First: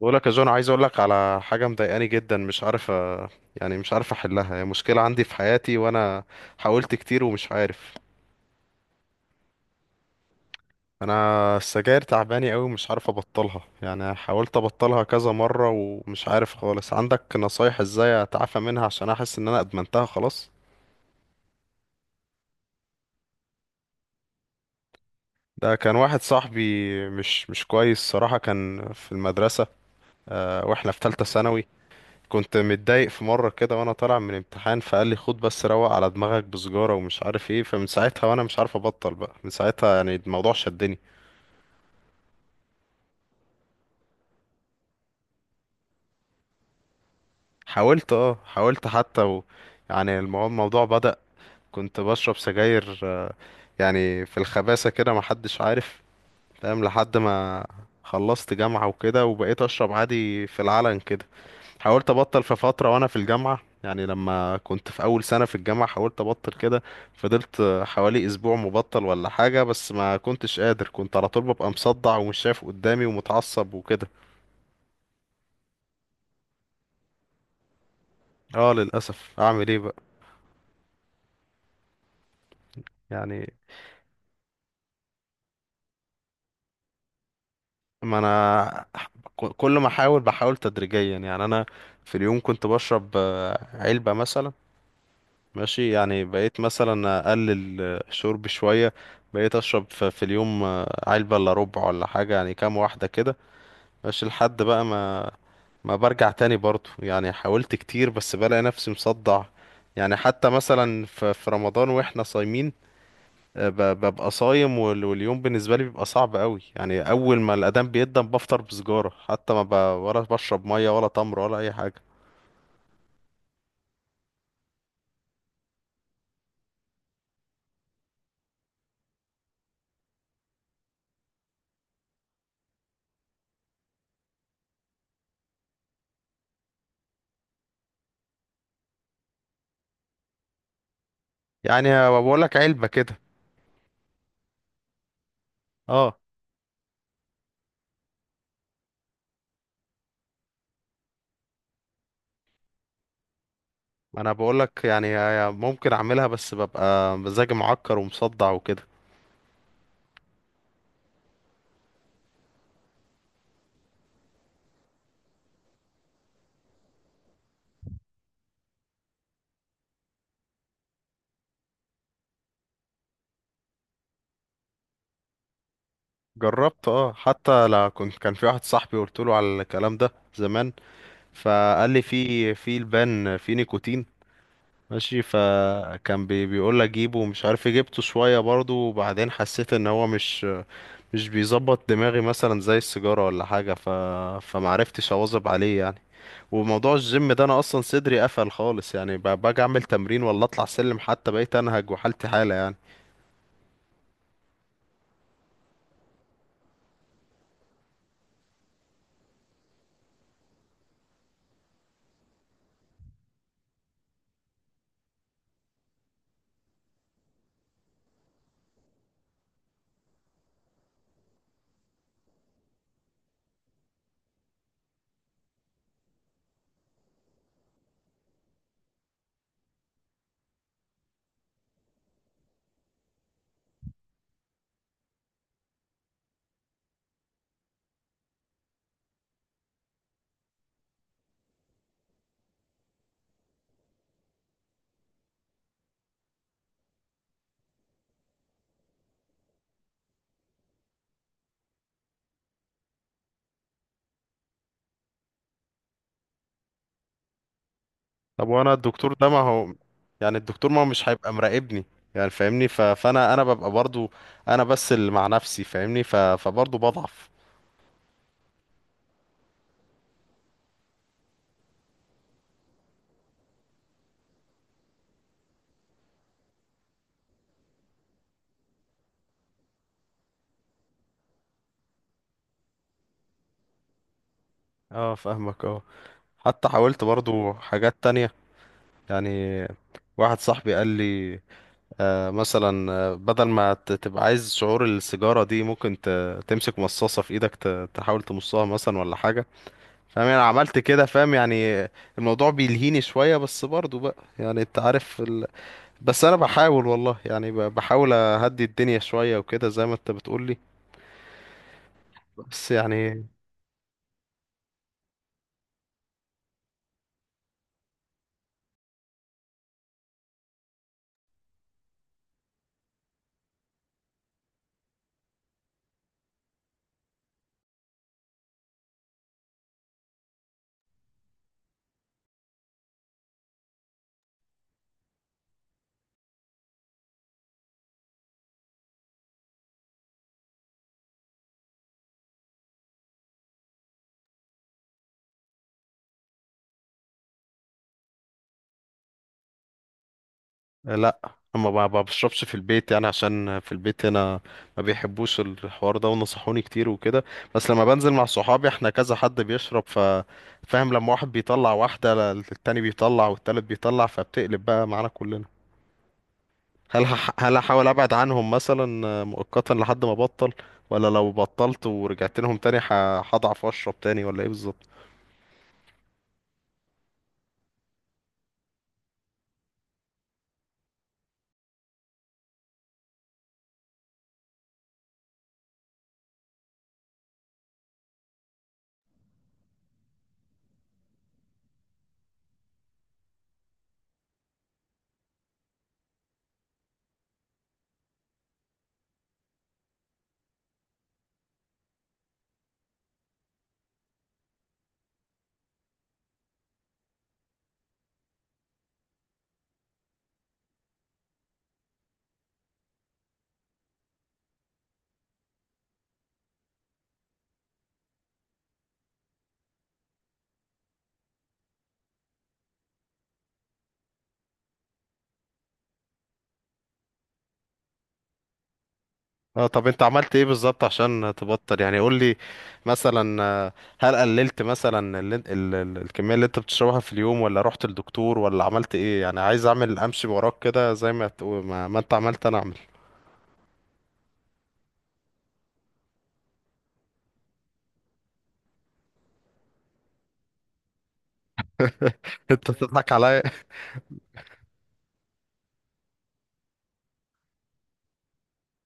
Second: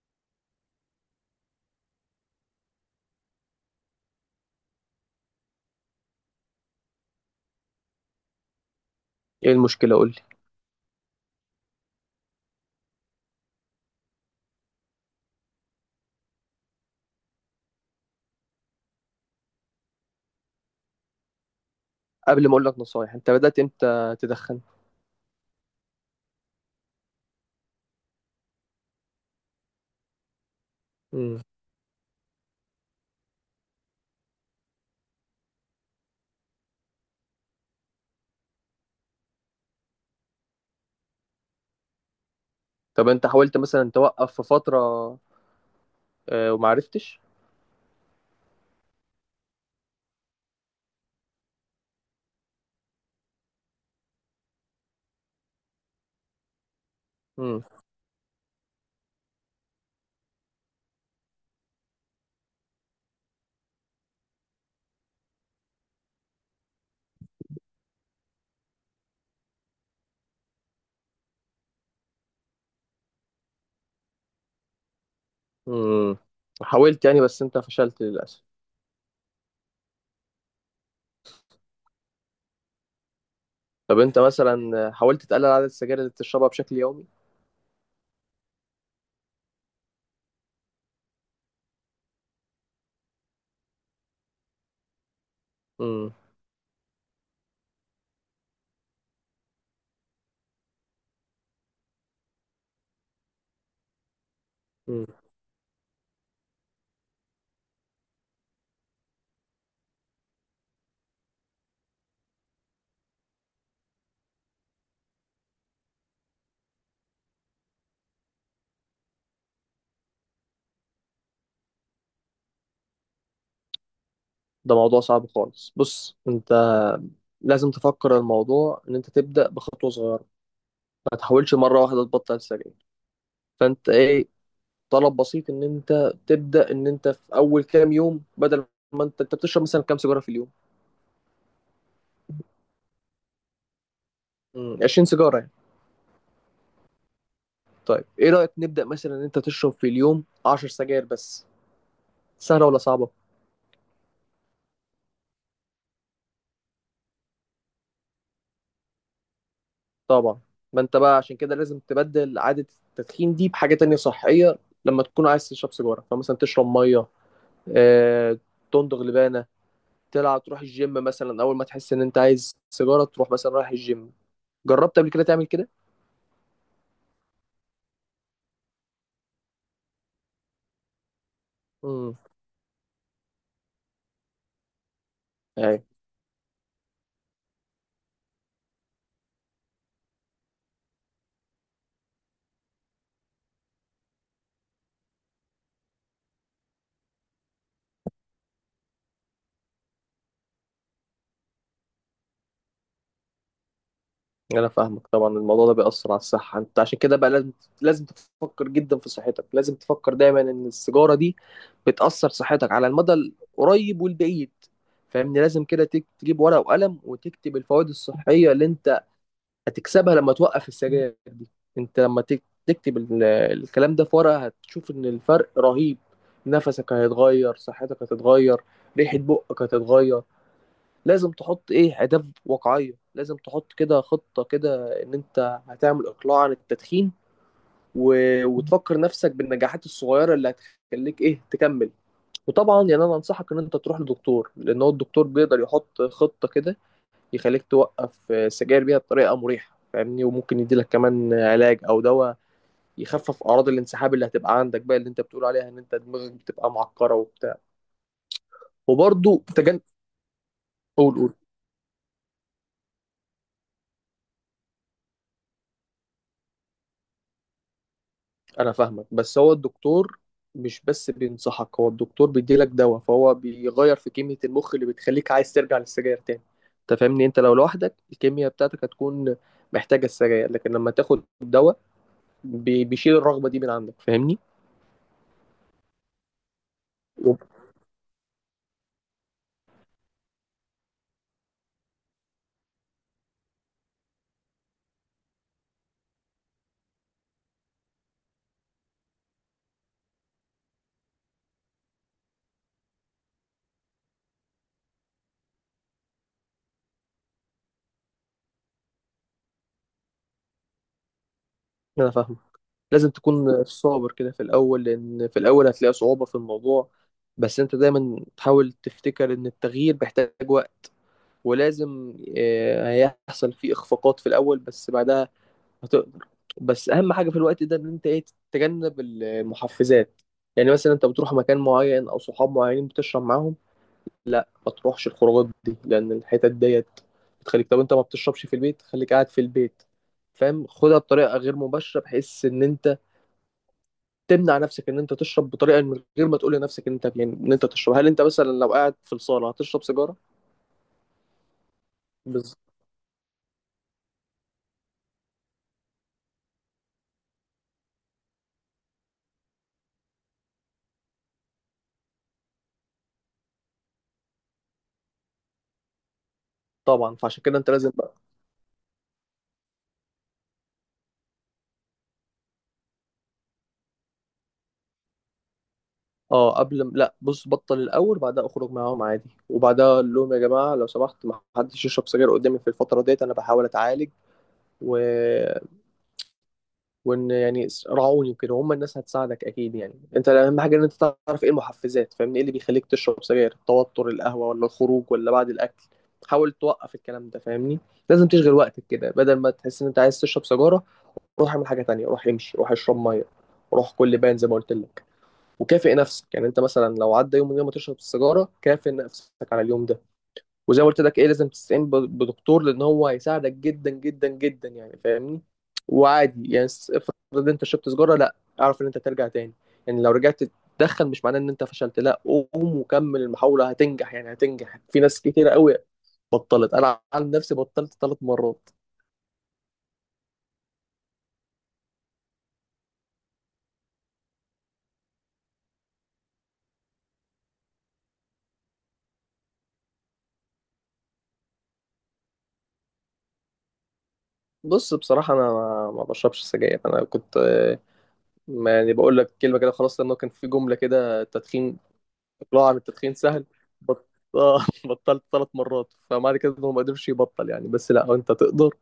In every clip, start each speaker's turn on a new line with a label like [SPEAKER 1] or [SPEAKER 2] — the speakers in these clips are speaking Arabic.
[SPEAKER 1] بقولك يا جون عايز اقولك على حاجة مضايقاني جدا، مش عارف مش عارف احلها. هي مشكلة عندي في حياتي وانا حاولت كتير ومش عارف.
[SPEAKER 2] ايه المشكلة؟ قول لي.
[SPEAKER 1] انا السجاير تعباني قوي ومش عارف ابطلها، حاولت ابطلها كذا مرة ومش عارف خالص. عندك نصايح ازاي اتعافى منها عشان احس ان انا ادمنتها خلاص؟
[SPEAKER 2] قبل ما اقول لك نصايح، انت بدأت امتى تدخن؟
[SPEAKER 1] ده كان واحد صاحبي مش كويس صراحة، كان في المدرسة. أه، واحنا في ثالثة
[SPEAKER 2] امم
[SPEAKER 1] ثانوي. كنت متضايق في مرة كده وانا طالع من امتحان فقال لي خد بس روق على دماغك بسجارة ومش عارف ايه، فمن ساعتها وانا مش عارف ابطل. بقى من ساعتها الموضوع شدني.
[SPEAKER 2] طب انت حاولت مثلا توقف في فترة؟ وما عرفتش.
[SPEAKER 1] حاولت، اه حاولت حتى الموضوع بدأ. كنت بشرب سجاير، آه، في الخباثة كده محدش عارف، فاهم؟ لحد
[SPEAKER 2] امم
[SPEAKER 1] ما خلصت جامعة وكده وبقيت اشرب عادي في العلن كده. حاولت ابطل في فتره وانا في الجامعه، يعني لما كنت في اول سنه في الجامعه حاولت ابطل كده. فضلت حوالي اسبوع مبطل ولا حاجه، بس ما كنتش قادر، كنت على طول ببقى مصدع ومش شايف قدامي ومتعصب وكده.
[SPEAKER 2] امم حاولت يعني، بس انت فشلت للأسف.
[SPEAKER 1] اه للاسف، اعمل ايه بقى؟ يعني.
[SPEAKER 2] طب انت مثلا حاولت تقلل عدد السجاير اللي بتشربها بشكل يومي؟
[SPEAKER 1] ما انا كل ما احاول بحاول تدريجيا. يعني انا في اليوم كنت بشرب، آه، علبه مثلا. ماشي،
[SPEAKER 2] امم
[SPEAKER 1] يعني بقيت مثلا اقلل، آه، شرب شويه. بقيت اشرب في اليوم، آه، علبه الا ربع ولا حاجه، يعني كام واحده كده. مش لحد بقى
[SPEAKER 2] امم
[SPEAKER 1] ما، ما برجع تاني برضو. يعني حاولت كتير بس بلاقي نفسي مصدع. يعني حتى مثلا في رمضان واحنا صايمين، آه، ببقى صايم واليوم بالنسبة لي بيبقى صعب قوي. يعني اول ما الاذان بيقدم بفطر بسجارة، حتى ما ولا بشرب مية ولا تمر ولا اي حاجة.
[SPEAKER 2] ده موضوع صعب خالص. بص انت لازم تفكر الموضوع ان انت تبدأ بخطوة صغيرة. ما تحاولش مرة واحدة تبطل السجاير. فانت ايه، طلب بسيط ان انت تبدأ، ان انت في اول كام يوم، بدل ما انت بتشرب مثلا كام سيجارة في اليوم؟
[SPEAKER 1] يعني بقول لك علبة كده.
[SPEAKER 2] 20 سيجاره يعني.
[SPEAKER 1] اه.
[SPEAKER 2] طيب، ايه رايك نبدا مثلا ان انت تشرب في اليوم 10 سجاير بس؟ سهله ولا صعبه؟
[SPEAKER 1] انا بقول لك يعني ممكن اعملها بس ببقى مزاجي معكر ومصدع وكده.
[SPEAKER 2] طبعا. ما انت بقى عشان كده لازم تبدل عاده التدخين دي بحاجه تانية صحيه. لما تكون عايز تشرب سيجاره فمثلا تشرب ميه، آه، تندغ لبانه، تلعب، تروح الجيم مثلا. اول ما تحس ان انت عايز سيجاره تروح مثلا رايح الجيم. جربت قبل كده تعمل كده؟
[SPEAKER 1] جربت، اه حتى لا، كنت كان في واحد صاحبي قلت له على الكلام ده زمان، فقال لي
[SPEAKER 2] امم
[SPEAKER 1] في البان في نيكوتين. ماشي، فكان بيقول لي جيبه ومش عارف إيه، جبته شويه برضه، وبعدين حسيت ان هو مش بيظبط دماغي مثلا زي السيجاره ولا حاجه، فمعرفتش اواظب عليه يعني. وموضوع الجيم ده، انا اصلا صدري قفل خالص، يعني باجي اعمل تمرين ولا اطلع سلم حتى، بقيت انهج وحالتي حاله يعني.
[SPEAKER 2] يعني انا فاهمك طبعا. الموضوع ده بيأثر على الصحة. انت عشان كده بقى لازم، لازم تفكر جدا في صحتك. لازم تفكر دايما ان السيجارة دي بتأثر صحتك على المدى القريب والبعيد. فاهمني؟ لازم كده تجيب ورقة وقلم وتكتب الفوائد الصحية اللي انت هتكسبها لما توقف السجاير دي. انت لما تكتب الكلام ده في ورقة، هتشوف ان الفرق رهيب. نفسك هيتغير، صحتك هتتغير، ريحة بقك هتتغير. لازم تحط ايه اهداف واقعيه. لازم تحط كده خطه كده ان انت هتعمل اقلاع عن التدخين. و... وتفكر نفسك بالنجاحات الصغيره اللي هتخليك ايه تكمل. وطبعا يعني انا انصحك ان انت تروح لدكتور، لان هو الدكتور بيقدر يحط خطه كده يخليك توقف السجاير بيها بطريقه مريحه، فاهمني؟ وممكن يديلك كمان علاج او دواء يخفف اعراض الانسحاب اللي هتبقى عندك بقى، اللي انت بتقول عليها ان انت دماغك بتبقى معكره وبتاع.
[SPEAKER 1] طب وانا الدكتور ده ما
[SPEAKER 2] وبرضه
[SPEAKER 1] هو،
[SPEAKER 2] تجنب.
[SPEAKER 1] يعني الدكتور ما هو مش
[SPEAKER 2] قول،
[SPEAKER 1] هيبقى
[SPEAKER 2] قول.
[SPEAKER 1] مراقبني؟ يعني فاهمني، فانا ببقى برضو انا بس اللي مع نفسي، فاهمني؟ فبرضو بضعف.
[SPEAKER 2] انا فاهمك. بس هو الدكتور مش بس بينصحك، هو الدكتور بيديلك دواء، فهو بيغير في كمية المخ اللي بتخليك عايز ترجع للسجاير تاني. انت فاهمني؟ انت لو لوحدك الكيمياء بتاعتك هتكون محتاجة السجاير، لكن لما تاخد دواء بيشيل الرغبة دي من عندك، فاهمني؟
[SPEAKER 1] اه فاهمك، اه. حتى حاولت
[SPEAKER 2] وب-
[SPEAKER 1] برضو حاجات تانية. يعني واحد صاحبي قال لي، آه مثلا، آه، بدل ما تبقى عايز شعور السيجارة دي، ممكن تمسك مصاصة في ايدك، تحاول تمصها مثلا ولا حاجة. فاهم؟ انا عملت كده، فاهم يعني. الموضوع بيلهيني شوية، بس برضو بقى يعني انت عارف بس انا بحاول والله، يعني بحاول اهدي الدنيا شوية وكده زي ما انت بتقولي.
[SPEAKER 2] انا فاهمك.
[SPEAKER 1] بس
[SPEAKER 2] لازم
[SPEAKER 1] يعني.
[SPEAKER 2] تكون صابر كده في الاول، لان في الاول هتلاقي صعوبة في الموضوع. بس انت دايما تحاول تفتكر ان التغيير بيحتاج وقت، ولازم هيحصل فيه اخفاقات في الاول، بس بعدها هتقدر. بس اهم حاجه في الوقت ده ان انت ايه، تتجنب المحفزات. يعني مثلا انت بتروح مكان معين او صحاب معينين بتشرب معاهم، ما تروحش الخروجات دي، لان الحتت ديت بتخليك. طب انت ما بتشربش في البيت، خليك قاعد في البيت. فاهم؟ خدها بطريقه غير مباشره بحيث ان انت تمنع نفسك ان انت تشرب بطريقه، من غير ما تقول لنفسك ان انت يعني ان انت تشرب. هل انت مثلا لو قاعد في الصاله هتشرب سيجاره؟
[SPEAKER 1] لا، ما بشربش في
[SPEAKER 2] بالظبط.
[SPEAKER 1] البيت، يعني عشان في البيت هنا ما بيحبوش الحوار ده، ونصحوني كتير وكده. بس لما بنزل مع صحابي احنا كذا حد بيشرب، فاهم، لما واحد بيطلع واحدة، التاني بيطلع، والتالت بيطلع، فبتقلب بقى معانا كلنا. هل
[SPEAKER 2] طبعا، فعشان
[SPEAKER 1] هل
[SPEAKER 2] كده انت
[SPEAKER 1] احاول
[SPEAKER 2] لازم.
[SPEAKER 1] ابعد عنهم مثلا مؤقتا لحد ما ابطل، ولا لو بطلت ورجعت لهم تاني هضعف واشرب تاني، ولا ايه بالظبط؟
[SPEAKER 2] اه، لا، بص، بطل الاول، بعدها اخرج معاهم عادي، وبعدها اقول لهم يا جماعه لو سمحت ما حدش يشرب سجاير قدامي في الفتره ديت، انا بحاول اتعالج. و... وان يعني راعوني وكده، هم الناس هتساعدك اكيد يعني. انت اهم حاجه ان انت تعرف ايه المحفزات، فاهمني؟ ايه اللي بيخليك تشرب سجاير؟ التوتر، القهوه، ولا الخروج، ولا بعد الاكل؟ حاول توقف الكلام ده، فاهمني؟ لازم تشغل وقتك كده بدل ما تحس ان انت عايز تشرب سجاره. روح اعمل حاجه تانية، روح امشي، روح اشرب ميه، روح كل بان زي ما قلت لك. وكافئ نفسك. يعني انت مثلا لو عدى يوم من غير ما تشرب السيجاره، كافئ نفسك على اليوم ده. وزي ما قلت لك ايه، لازم تستعين بدكتور، لان هو هيساعدك جدا جدا جدا يعني، فاهمني؟ وعادي يعني افرض انت شربت سيجاره، لا، اعرف ان انت ترجع تاني. يعني لو رجعت تدخن مش معناه ان انت فشلت، لا. قوم وكمل المحاوله، هتنجح يعني، هتنجح. في ناس كتير قوي بطلت. انا عن نفسي بطلت ثلاث مرات.
[SPEAKER 1] اه طب انت عملت ايه بالظبط عشان تبطل؟ يعني قول لي، مثلا، آه، هل قللت مثلا ال الكمية اللي انت بتشربها في اليوم، ولا رحت للدكتور، ولا عملت ايه؟ يعني عايز اعمل امشي وراك كده زي ما تقول، ما انت عملت انا اعمل.
[SPEAKER 2] بص، بصراحه انا ما بشربش سجاير. انا كنت ما يعني بقول لك كلمه كده خلاص، لانه كان في جمله كده تدخين.
[SPEAKER 1] انت
[SPEAKER 2] اقلاعه عن
[SPEAKER 1] تضحك
[SPEAKER 2] التدخين
[SPEAKER 1] عليا.
[SPEAKER 2] سهل. بط... آه، بطلت ثلاث مرات، فمعنى كده انه ما قدرش يبطل يعني، بس لا، انت تقدر.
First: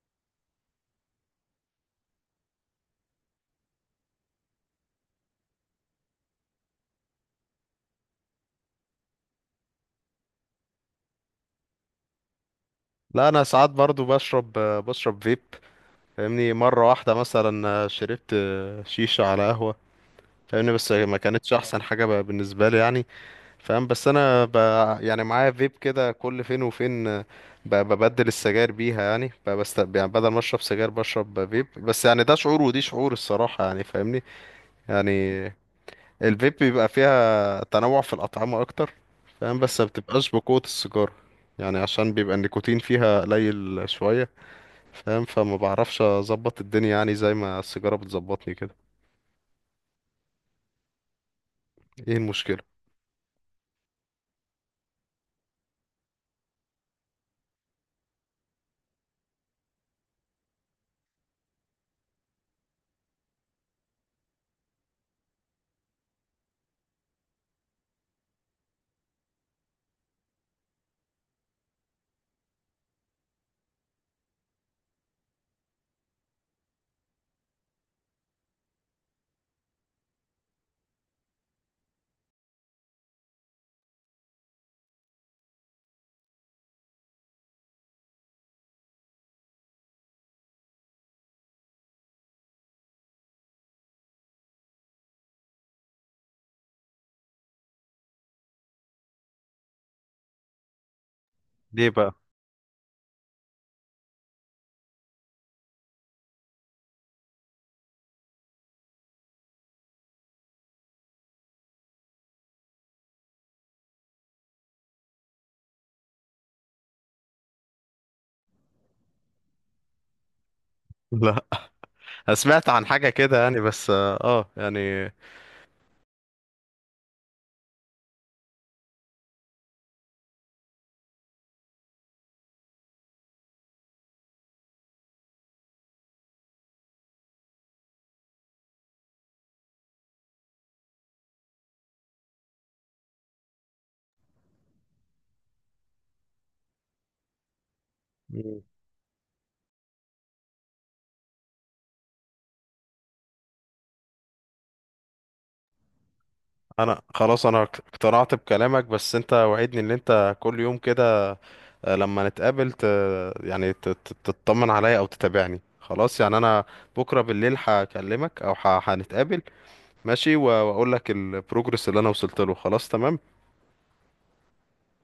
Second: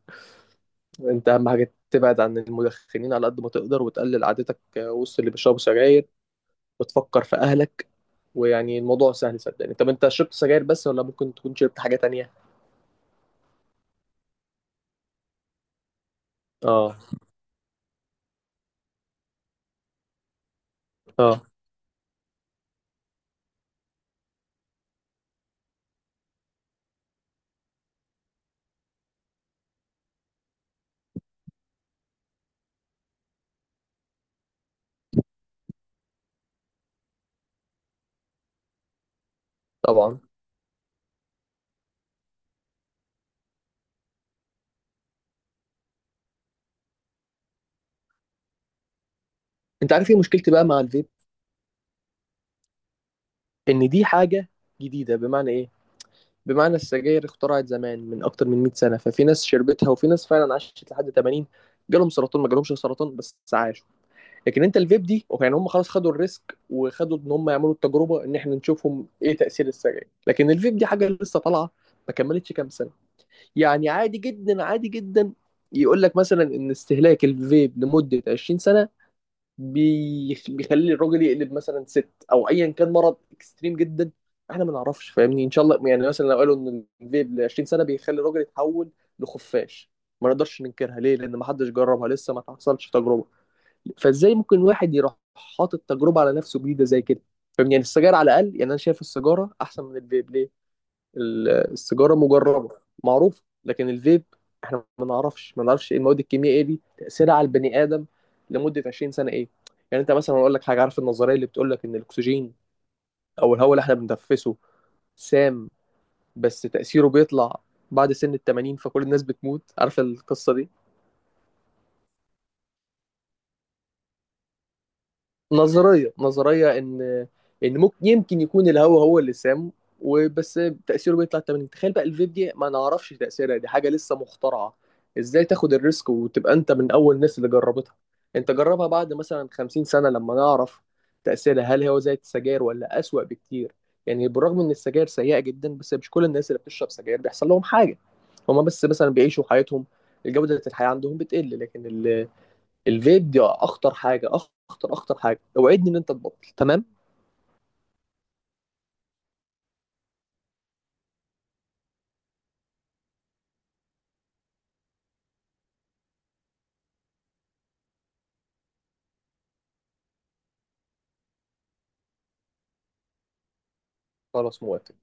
[SPEAKER 2] انت اهم حاجه تبعد عن المدخنين على قد ما تقدر، وتقلل عادتك وسط اللي بيشربوا سجاير، وتفكر في اهلك. ويعني الموضوع سهل، صدقني. طب انت شربت سجاير بس، ولا ممكن تكون شربت حاجه تانية؟
[SPEAKER 1] لا انا ساعات برضو بشرب، آه، بشرب فيب. فاهمني؟ مرة
[SPEAKER 2] اه.
[SPEAKER 1] واحدة مثلا، آه، شربت، آه، شيشة على قهوة. فاهمني؟ بس ما
[SPEAKER 2] اه.
[SPEAKER 1] كانتش احسن حاجة بالنسبة لي يعني. فاهم؟ بس انا يعني معايا فيب كده كل فين وفين، آه، ببدل السجاير بيها، يعني يعني بدل ما اشرب سجاير بشرب فيب. بس يعني ده شعور ودي شعور الصراحة، يعني فاهمني؟ يعني الفيب بيبقى فيها تنوع في الأطعمة اكتر، فاهم؟ بس ما
[SPEAKER 2] طبعا.
[SPEAKER 1] بتبقاش بقوة السيجارة، يعني عشان بيبقى النيكوتين فيها قليل شوية، فاهم؟ فما بعرفش اظبط الدنيا يعني زي ما السيجارة بتظبطني كده.
[SPEAKER 2] انت عارف ايه مشكلتي بقى مع الفيب؟
[SPEAKER 1] ايه المشكلة؟
[SPEAKER 2] ان دي حاجه جديده. بمعنى ايه؟ بمعنى السجاير اخترعت زمان من اكتر من 100 سنه، ففي ناس شربتها وفي ناس فعلا عاشت لحد 80. جالهم سرطان، ما جالهمش سرطان، بس عاشوا. لكن انت الفيب دي يعني، هم خلاص خدوا الريسك وخدوا ان هم يعملوا التجربه ان احنا نشوفهم ايه تاثير السجاير. لكن الفيب دي حاجه لسه طالعه، ما كملتش كام سنه. يعني عادي جدا عادي جدا يقول لك مثلا ان استهلاك الفيب لمده 20 سنه بيخلي الراجل يقلب مثلا ست، او ايا كان مرض اكستريم جدا. احنا ما نعرفش، فاهمني؟ ان شاء الله يعني، مثلا لو قالوا ان الفيب ل 20 سنه بيخلي الراجل يتحول لخفاش، ما نقدرش ننكرها. ليه؟ لان ما حدش جربها لسه، ما تحصلش تجربه. فازاي ممكن واحد يروح حاطط تجربه على نفسه جديده زي كده؟ فاهمني يعني. السجاير على الاقل، يعني انا شايف السيجاره احسن من الفيب. ليه؟
[SPEAKER 1] ليه بقى؟
[SPEAKER 2] السيجاره مجربه، معروفه. لكن الفيب احنا ما نعرفش ايه المواد الكيميائيه دي تاثيرها على البني ادم لمده 20 سنه ايه. يعني انت مثلا اقول لك حاجه. عارف النظريه اللي بتقول لك ان الاكسجين او الهواء اللي احنا بنتنفسه سام، بس تاثيره بيطلع بعد سن ال 80 فكل الناس بتموت؟ عارف القصه دي؟
[SPEAKER 1] لا، أنا سمعت عن حاجة كده يعني، بس اه، آه، يعني.
[SPEAKER 2] نظرية إن ممكن يمكن يكون الهوا هو اللي سام وبس، تأثيره بيطلع 80. تخيل بقى الفيب دي ما نعرفش تأثيرها، دي حاجة لسه مخترعة. إزاي تاخد الريسك وتبقى أنت من أول الناس اللي جربتها؟ أنت جربها بعد مثلا 50 سنة لما نعرف تأثيرها، هل هو زي السجاير ولا أسوأ بكتير؟ يعني بالرغم إن السجاير سيئة جدا، بس مش كل الناس اللي بتشرب سجاير بيحصل لهم حاجة. هما بس مثلا بيعيشوا حياتهم، الجودة الحياة عندهم بتقل. لكن الفيب دي اخطر حاجه، اخطر اخطر حاجه. اوعدني ان انت تبطل، تمام؟
[SPEAKER 1] انا خلاص انا اقتنعت بكلامك، بس انت وعدني ان انت كل يوم كده، آه، لما نتقابل يعني تطمن عليا او تتابعني. خلاص؟ يعني انا بكره بالليل هكلمك او هنتقابل، ماشي، واقول لك البروجرس اللي انا وصلت له. خلاص تمام.
[SPEAKER 2] خلاص موافق.